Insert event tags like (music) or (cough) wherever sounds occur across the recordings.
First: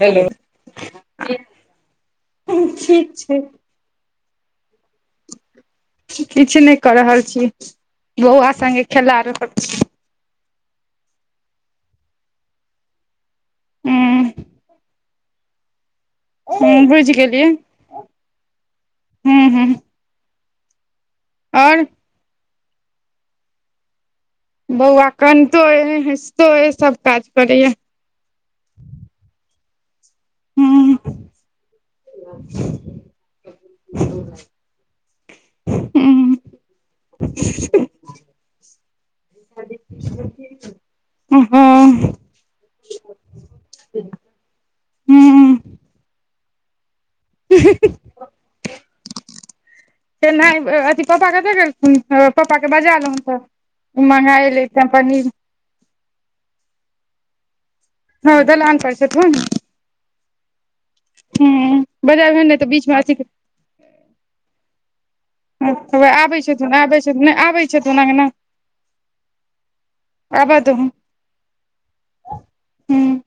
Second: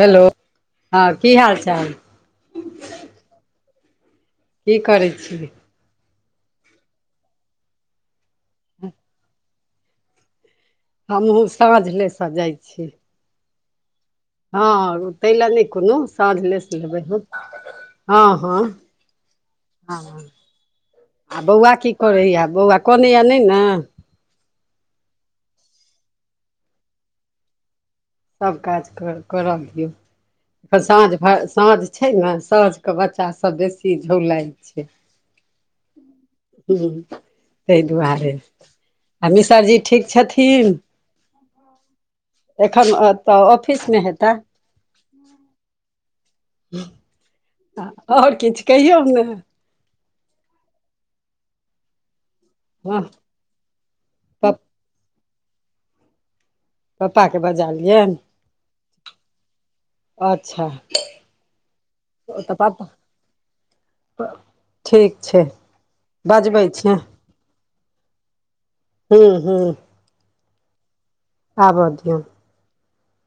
Hello हँ की हाल चाल? ठीक छै। की करै छियै? किछु नहि क रहल छी। बौआ सङ्गे खेला रहल छी हमहुँ साँझलेसँ जाइत छी। ह हँ तहि लए नहि कोनो साझलेस लेबै बुझि हम गेलियै हँ हँ ह ह हँ आ बौआ आओर की करैये बौआ कनैये नहि ने बौआ कनितो अय हैसतो अय सब काज करैये सब काज कर करऽ दियौ ह फेर साँझ ह भर साँझ छै ने साँझके बच्चा सब बेसी झोलाइ छै हँ तहि (unintelligible) दुआरे आ मिसर जी ठीक छथिन उम्महूँ एखन अतऽ ऑफिसमे हेता आओर किछु कहियौ ने तेनाहि अथी पापा कतऽ गेलखुन पप्पाके बजा हँ लहुँन तऽ मँगाए लैते पनीर पप्पाके बजा लियनि हँ ओ दलान पर छथुन अच्छा हूँ बजाबहो नहि तऽ बीच में अथी कऽ ह (inaudible) ठीक छै हैये आबै छथिन छै आबै छथिन नै आबै छथिन अंगना हूँ हूँ आबऽ दहुन आबऽ दियौ हूँ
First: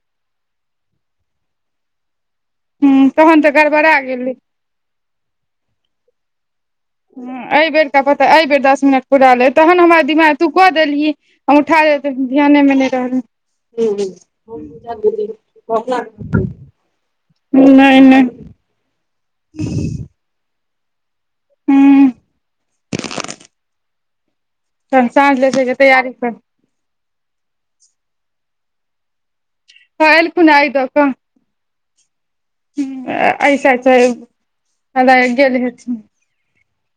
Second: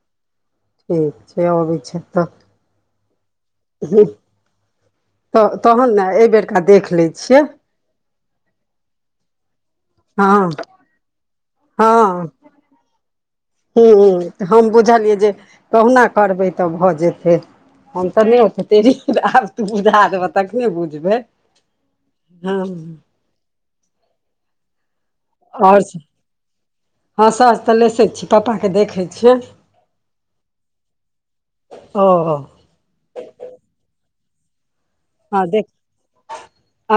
ठीक छै अबैत छैथ तऽ हूँ तहन तऽ गड़बड़ा गेलै तऽ तहन ने एहिबेरका देख लैत छियै किये पता एहि बेर दस मिनट पुराले तहन हमरा दिमाग तू हँ कऽ देलही हम उठा ले ध्याने मे नहि रहलै ह्म तऽ हम बुझलियै जे कहुना करबै तऽ भऽ जेतै हम तऽ नहि ओ ते आब तू बुझा देबह तखने बुझबै ह हँ तहन साँझ लेसै के आओर तैयारी कर हँ सांझ तऽ लेसै छी पप्पाके देखैत छियै हँ एलखुन ए अहिदऽ कऽ ओ हूम्म एहिसाइड सँ एना कऽ गेल हेथिन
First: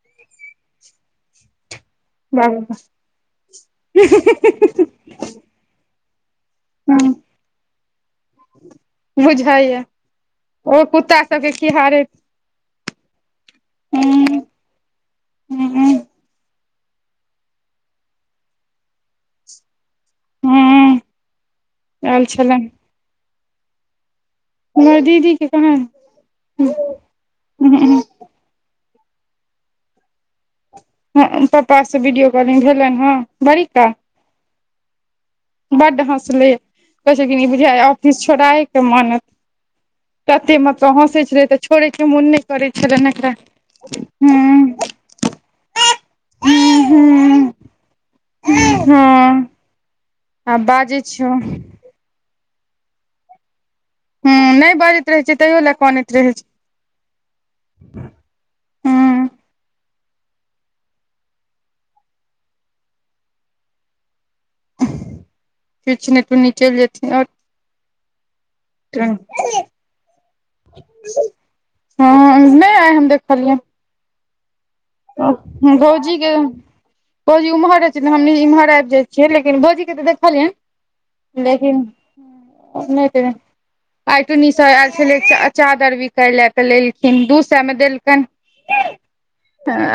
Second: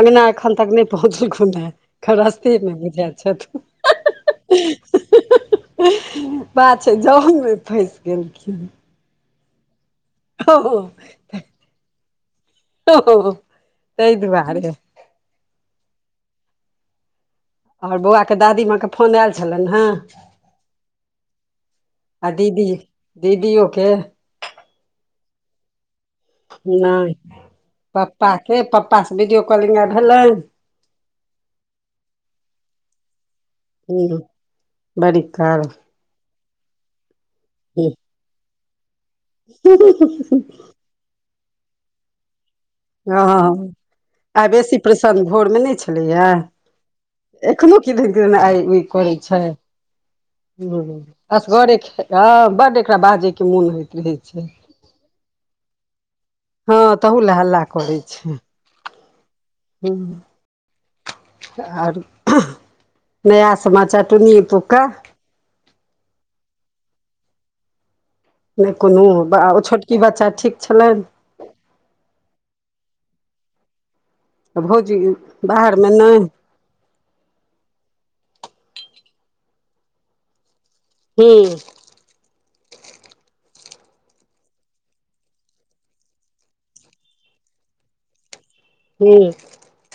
अंगना एखन तक नै पहुँचलखून हय अखन रास्ते बाबा मे बुझाय छथुन बात छै जाममे फँसि गेलखिन बुझाइए ओ हँ कुत्ता सबके खिहारैत ताहि हूँ हरी दुआरे हँ (unintelligible) आओर बौआ के दादीमाँ कत फोन आयल छलनि हें ह आयल आ दीदी छलनि दीदीयोके हमर दीदी के कहाँ नहि पप्पाके पप्पासँ वीडियो कॉलिंग आइ भेलनि हँ पप्पासँ वीडियो कॉलिंग भेलनि हँ बड़ी काल बड़ी काल बड्ड हँसलै कहै छेलखिन जे बुझाइए ऑफिस छोड़ाए कऽ मानत (inaudible) तऽ हँसै छेलै तऽ छोड़ै के मोन नहि करै छेलनि एकरा हँ तहन भोरमे नहि छै छलैयै हूं एखनो किदन किदन आइ उ करै छै हँ आ ह बाजै छौ हूं असगरे खेलब बड एकरा बाजे के मोन होय रहय छै नहि बाजैत रहै छै तैयो लए कानैत रहै छै हँ तहू लए हल्ला करै छै हूं ह आओर नया समाचार टुन्नी एतौका किछने टुन्नी चलि जेथिन आओर नहि कोनो ओ छोटकी बच्चा ठीक छलैन हँ नहि आय हम देखलियै आ भौजी बाहरमे भौजी नहि के भौजी ओम्हर छै तऽ हम एमहर आबि जाइ छियै लेकिन भौजीके तऽ देखलियनि हूँ लेकिन ओनाहिते आइ टुन्नी सए आयल छलै चादर बिकाय ले तऽ लेलखिन दू सए मे देलखनि (unintelligible) हूँ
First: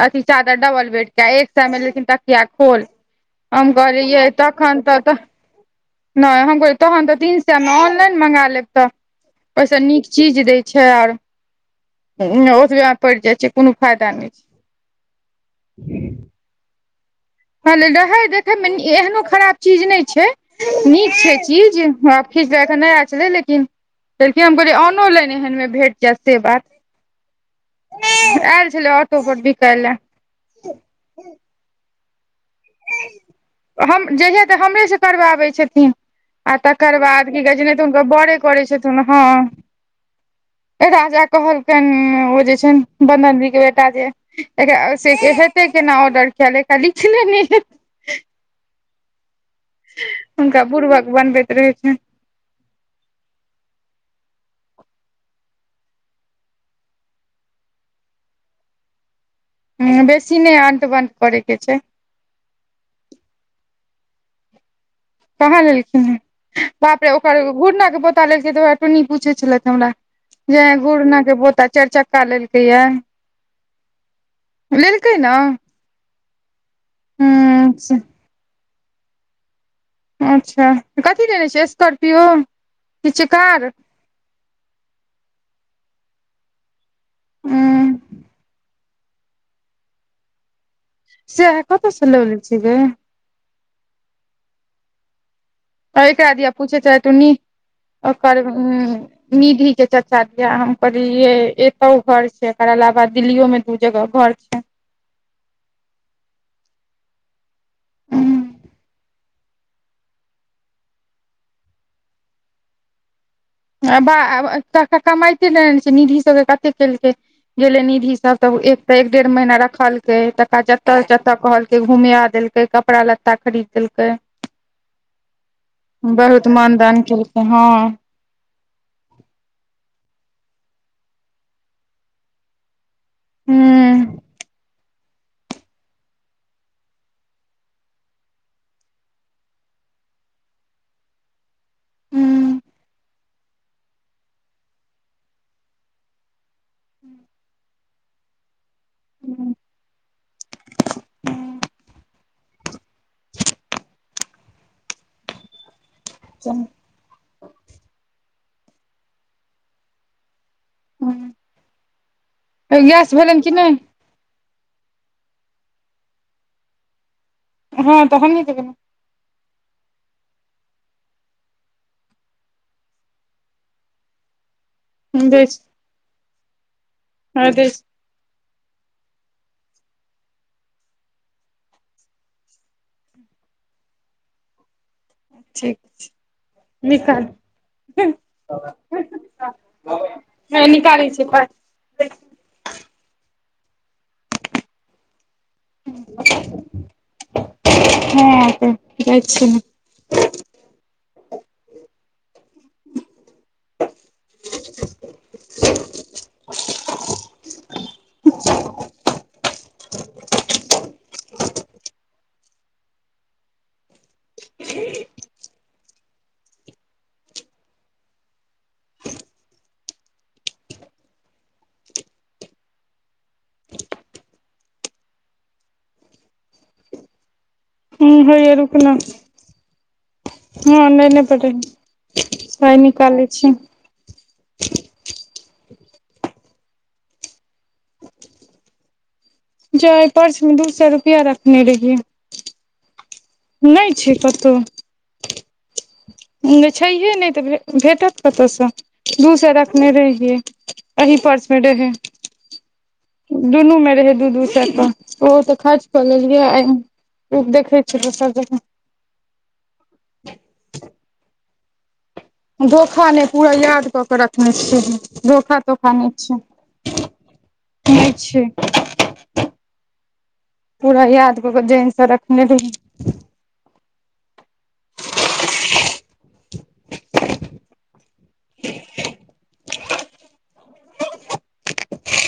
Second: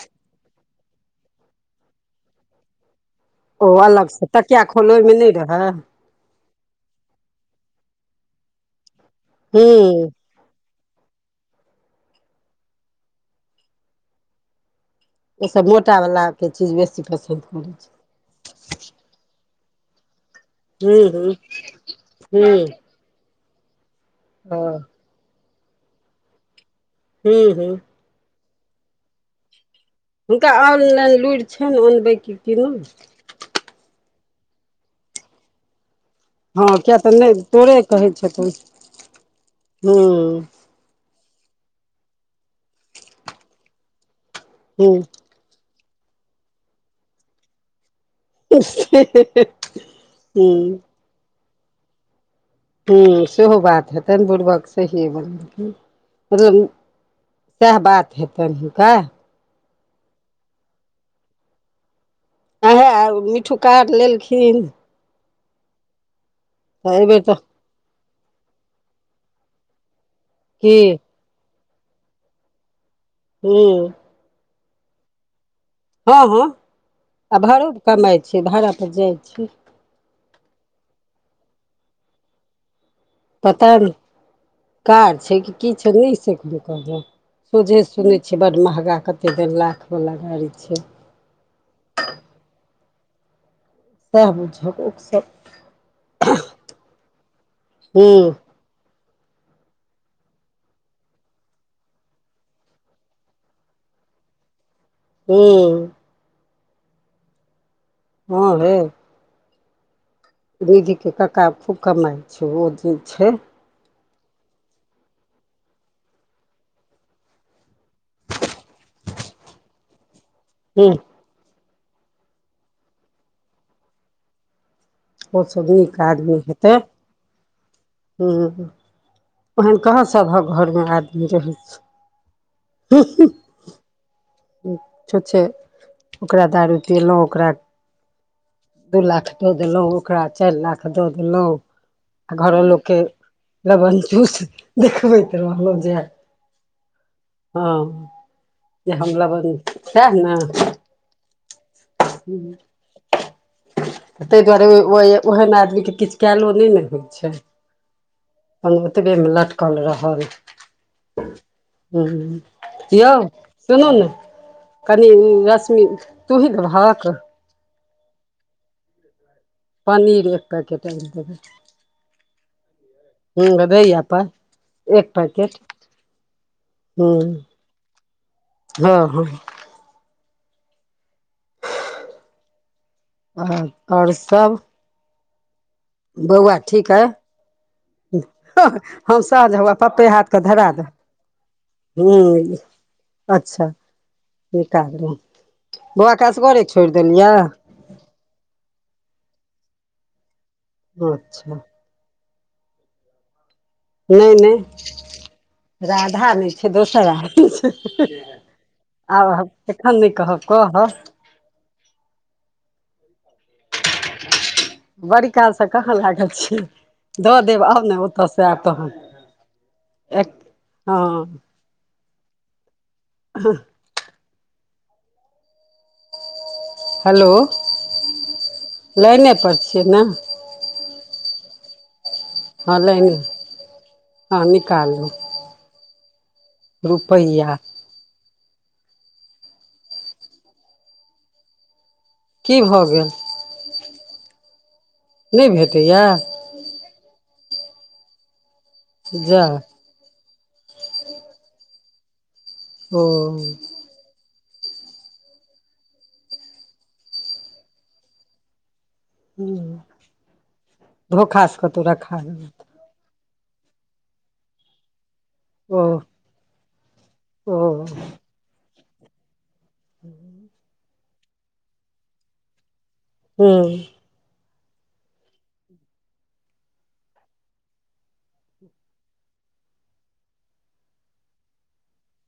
अथि चादर डबल बेड के एकटा मे लेलखिन तकिया खोल ओ हम कहलियै अलगसँ यै तकिया तखन खोल तऽ ओहिमे नहि रहै नहि हम कह तहन तऽ तीन स मे ऑनलाइन मंगा लेब तऽ ओहिस नीक हूँ चीज दै छै आर ओतबै पड़ि जाइ छै कोनो फायदा नहि छै ई सभ मोटा बलाके चीज बेसी पसन्द पड़ैत कहलियै छै रहै देखैमे एहनो खराब चीज नहि छै नीक छै चीज हूँ खीचब कऽ नहि आय छलै लेकिन कहलकिन हम हूँ कहलियै हँ ऑनोलाइन एहनमे भेट जायत से बात हू हू आयल छलै ऑटो पर बिकाय लए हुनका ऑनलाइन लुरि छनि अनबै कि नै हम जहिया तऽ हमरेसँ करबाबै छथिन आ हँ किया तकर तऽ बाद की नहि कहे छै ने तोरे तऽ हुनकर कहै बरे छथुन करै छथिन हूँ हँ राजा कहलकनि ओ जे छै वन्दन दीदी के बेटा जे हूँ एकरा से केना ऑर्डर कयले एकरा लिखले नहि हेतै (unintelligible) हुनका बुड़बक बनबैत रहै छै हूँ सेहो बात हेतन बुड़बक सहिए बन मतलब सैह बात हेतन हुनका ह बेसी नहि अंट बंट करय के छै आहें मिठ्ठू कार लेलखिन कहाँ लेलखिन तऽ बाप रे एहिबेर तऽ ओकर घूर्ना के पोता लेलखिन टुनी पूछे छलथि हमरा जे की घुड़ना के पोता चारि चक्का लेलकै या हू लेलकै न हँ हँ आ भाड़ो पर कमाइ छै भाड़ापर जाइ छै अच्छा कथि लेने छै स्कार्पियो पता ने कार छै कि की छै नहि सक कहबअ सोझे उं सुनै छियै बड महगा कते देढ़ लाख वाला गाड़ी छै सैह कतऽ से लऽ अबलै छै गे सैह बुझक ऊक सभ तऽ एकरा दिया पूछै रहैथ टुनी हूँ एकर निधि के चचा दिया हम कहै ए एतो घर छै एककर अलावा दिल्ली यो मे दू जगह घर छै हँ हँ गे निधीके कक्का खूब कमाइ छै ओ जे छै बाह कक्का कमाते नहि छै निधि सभके कते केलकै गेले निधि सब तऽ एक तऽ एक डेढ़ महीना रखलकै त हूँ जतऽ जतऽ कहलक घुमिया देलकै कपड़ा लत्ता खरीद देलकै ओसभ नीक बहुत मानदान केलकै हँ हुँ ओहन कहाँ सभक घरमे आदमी रहै छै हुँ हह हुँ छुछे ओकरा दारू पीलहुँ ओकरा दुइ लाख दऽ देलहुँ ओकरा चारि लाख दऽ देलहुँ हूं घरक लोक के लमनचूस देखबैत रहलो जे हुँ हँ जे हम लमन साह न हुँ ताहि दुआरे ओ ओहन आदमी कें किछु कयलो नहि ने होइ छै ओ ओतबे मे लटकल रहल हूं हुँ गैस ययौ भेलनि कि नहि सुनू ने कनि रश्मि तुहिं देबहक हँ त हमहि ने देबय पनीर एक पैकेट आनि देबै हुँ दैय या पाई एक ने दै पैकेट छी हूँ हँ दै छी हँ हँ आ आओर सभ ठीक छै बौआ ठीक एय निकालू ह हम साँज हुआ पप्पे हाथ क धरि एय निकालै छिय पाइ हुँ अच्छा निकालु बौआकें अससगरे छोड़ि देलियै हँ त सु ने (unintelligible) अच्छा नहि नहि राधा नहि छै दोसर आदमी छै हँ हह आब एखन नहि कहब कहब (inaudible) बड़ीकाल सँ कहाँ लागल छियै दऽ देब आउ ने ओतसँ आयब तहन एक हँ हँहह हेलो ई हहैया रुकुना लाइने पर छियै ने हँ लाईन पर रहियौ हाँ लाइन ने हँ निकालू रुपैआ जा ई पर्स मे दू सए रुपआ रखने रहियै की भऽ गेल नहि छै कतहु नहि भेटैया जे छैहे नहि तऽ भेटत कतयसँ दू जा सए रखने रहियै एही पर्स मे रहै ओ गिनेय में रहे दू दू साय कं ओ तऽ खर्च कऽ लेलियै आ देखैत छियै दोसर जगह हुँ धोखासँ कतहु रखा गेल धोखा न पूरा याद क रखने छिय हम खा तो ओ खान नहि छियै ओ नहि छियै ह (unintelligible) पूरा याद क के जेंस रखने रहहि हूँ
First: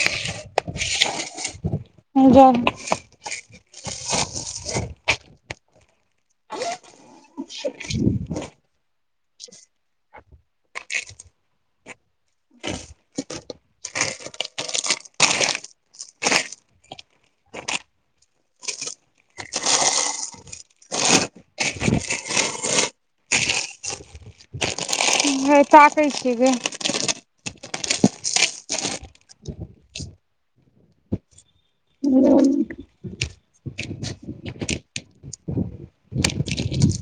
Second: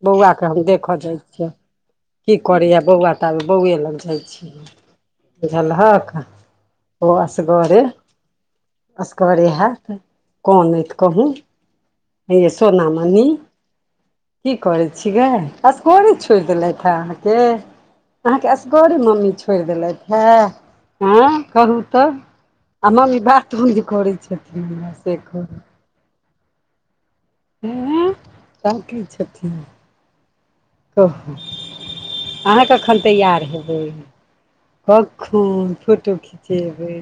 बौआ के हम देखऽ जाय छियै की करैया रहियै बौआ ताबे बौए लग जाइ छियै बुझलहक ओ अस गरे असगरे हेत कनैत कहूँ ए सोना मनी की करै छियै असगरे छोड़ि देलथि अहाँके अहाँके असकरे मम्मी छोड़ देलथि है हैय कहूँ त आ मम्मी बात रूज करै छथिन से ह ताकै छि गे ह सब की छथिन कहू अहाँ कखन तैयार हेबै कखुन फोटो खिचेबै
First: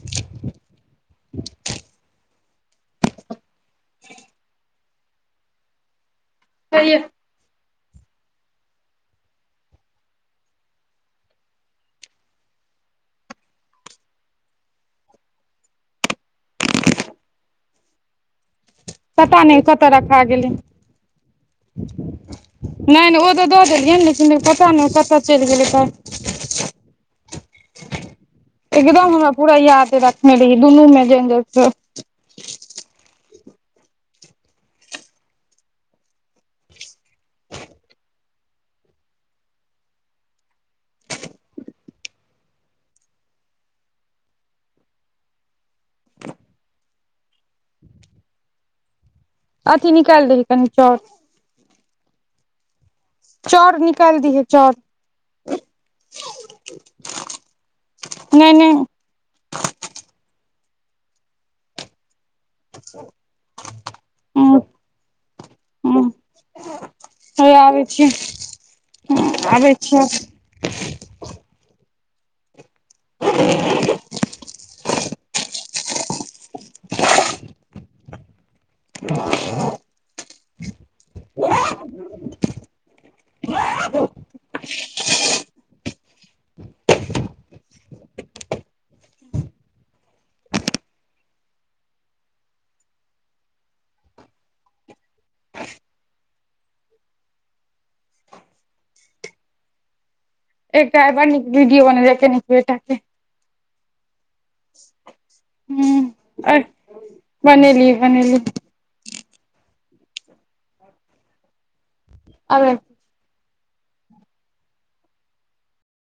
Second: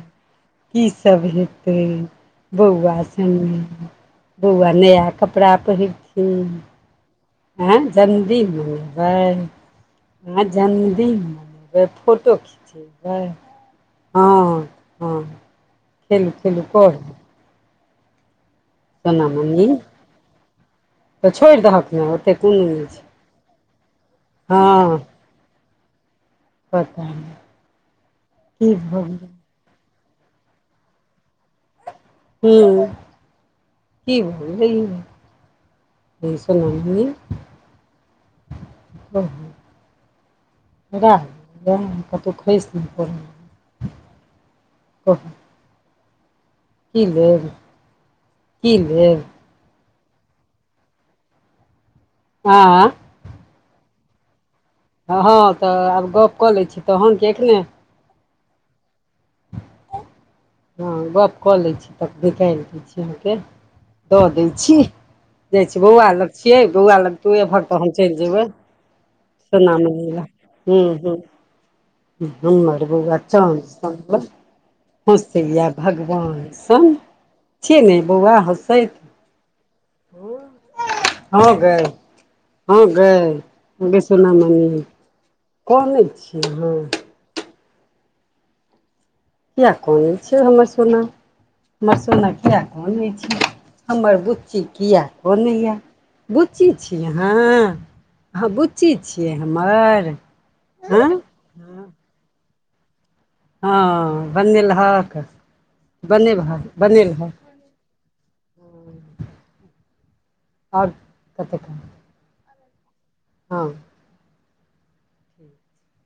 की सब हेतै बौआ सङ्गमे बौआ नया कपड़ा पहिरथिन आ आँय जन्मदिन मनेबै आंय जन्मदिन मनेबै फोटो खिचेबै हँ हँ खेलू खेलू करू सोना पता नहि मणि कत रखा गेलै तऽ छोड़ि दहक ने ओते कोनो छै नहि ओ तऽ दऽ देलियै ने लेकिन पता नहि हँ कतऽ चलि गेलै तऽ पता की एकदम भऽ हमरा पूरा याद रखने रहियै दुनू मे ज हू की बोल रह सु ह कतहु खसि नहि पड़ै ओ की लेब की भेल अथि निकालि दही कनी चाउर हँ चाउर निकालि दीहि चाउर हँ तऽ आब गप कऽ लै छी तहन कि एखने नहि नहि हँ गप कऽ लैत छी तब निकालि दै छी अहाँके दऽ दै छी नहि जाइ छियै बौआ लग छियै बौआ लग तु हय एबहक आबै त हम छियै चलि जेबै आबै छियै ह्म ह ह हमर बबुआ चान्द सनक हँसैया भगवान सन छियै ने बौआ हँसैत आ हँ ह गै ह गै सोनामनि कनई छियै अहाँ किए कनै छै हमर सोना हमर सोना किए कनै छै हमर बुच्ची किए कनै या बुच्ची छी अहाँ ह ह बुच्ची छियै हमर एकटा हँ आय बर निक वीडियो ओने र बेटा के हँ बनेलहक हूँ बनेब अइ बनेलहक बनेलियै बनेलियै आओर कतेक अल (unintelligible) हँ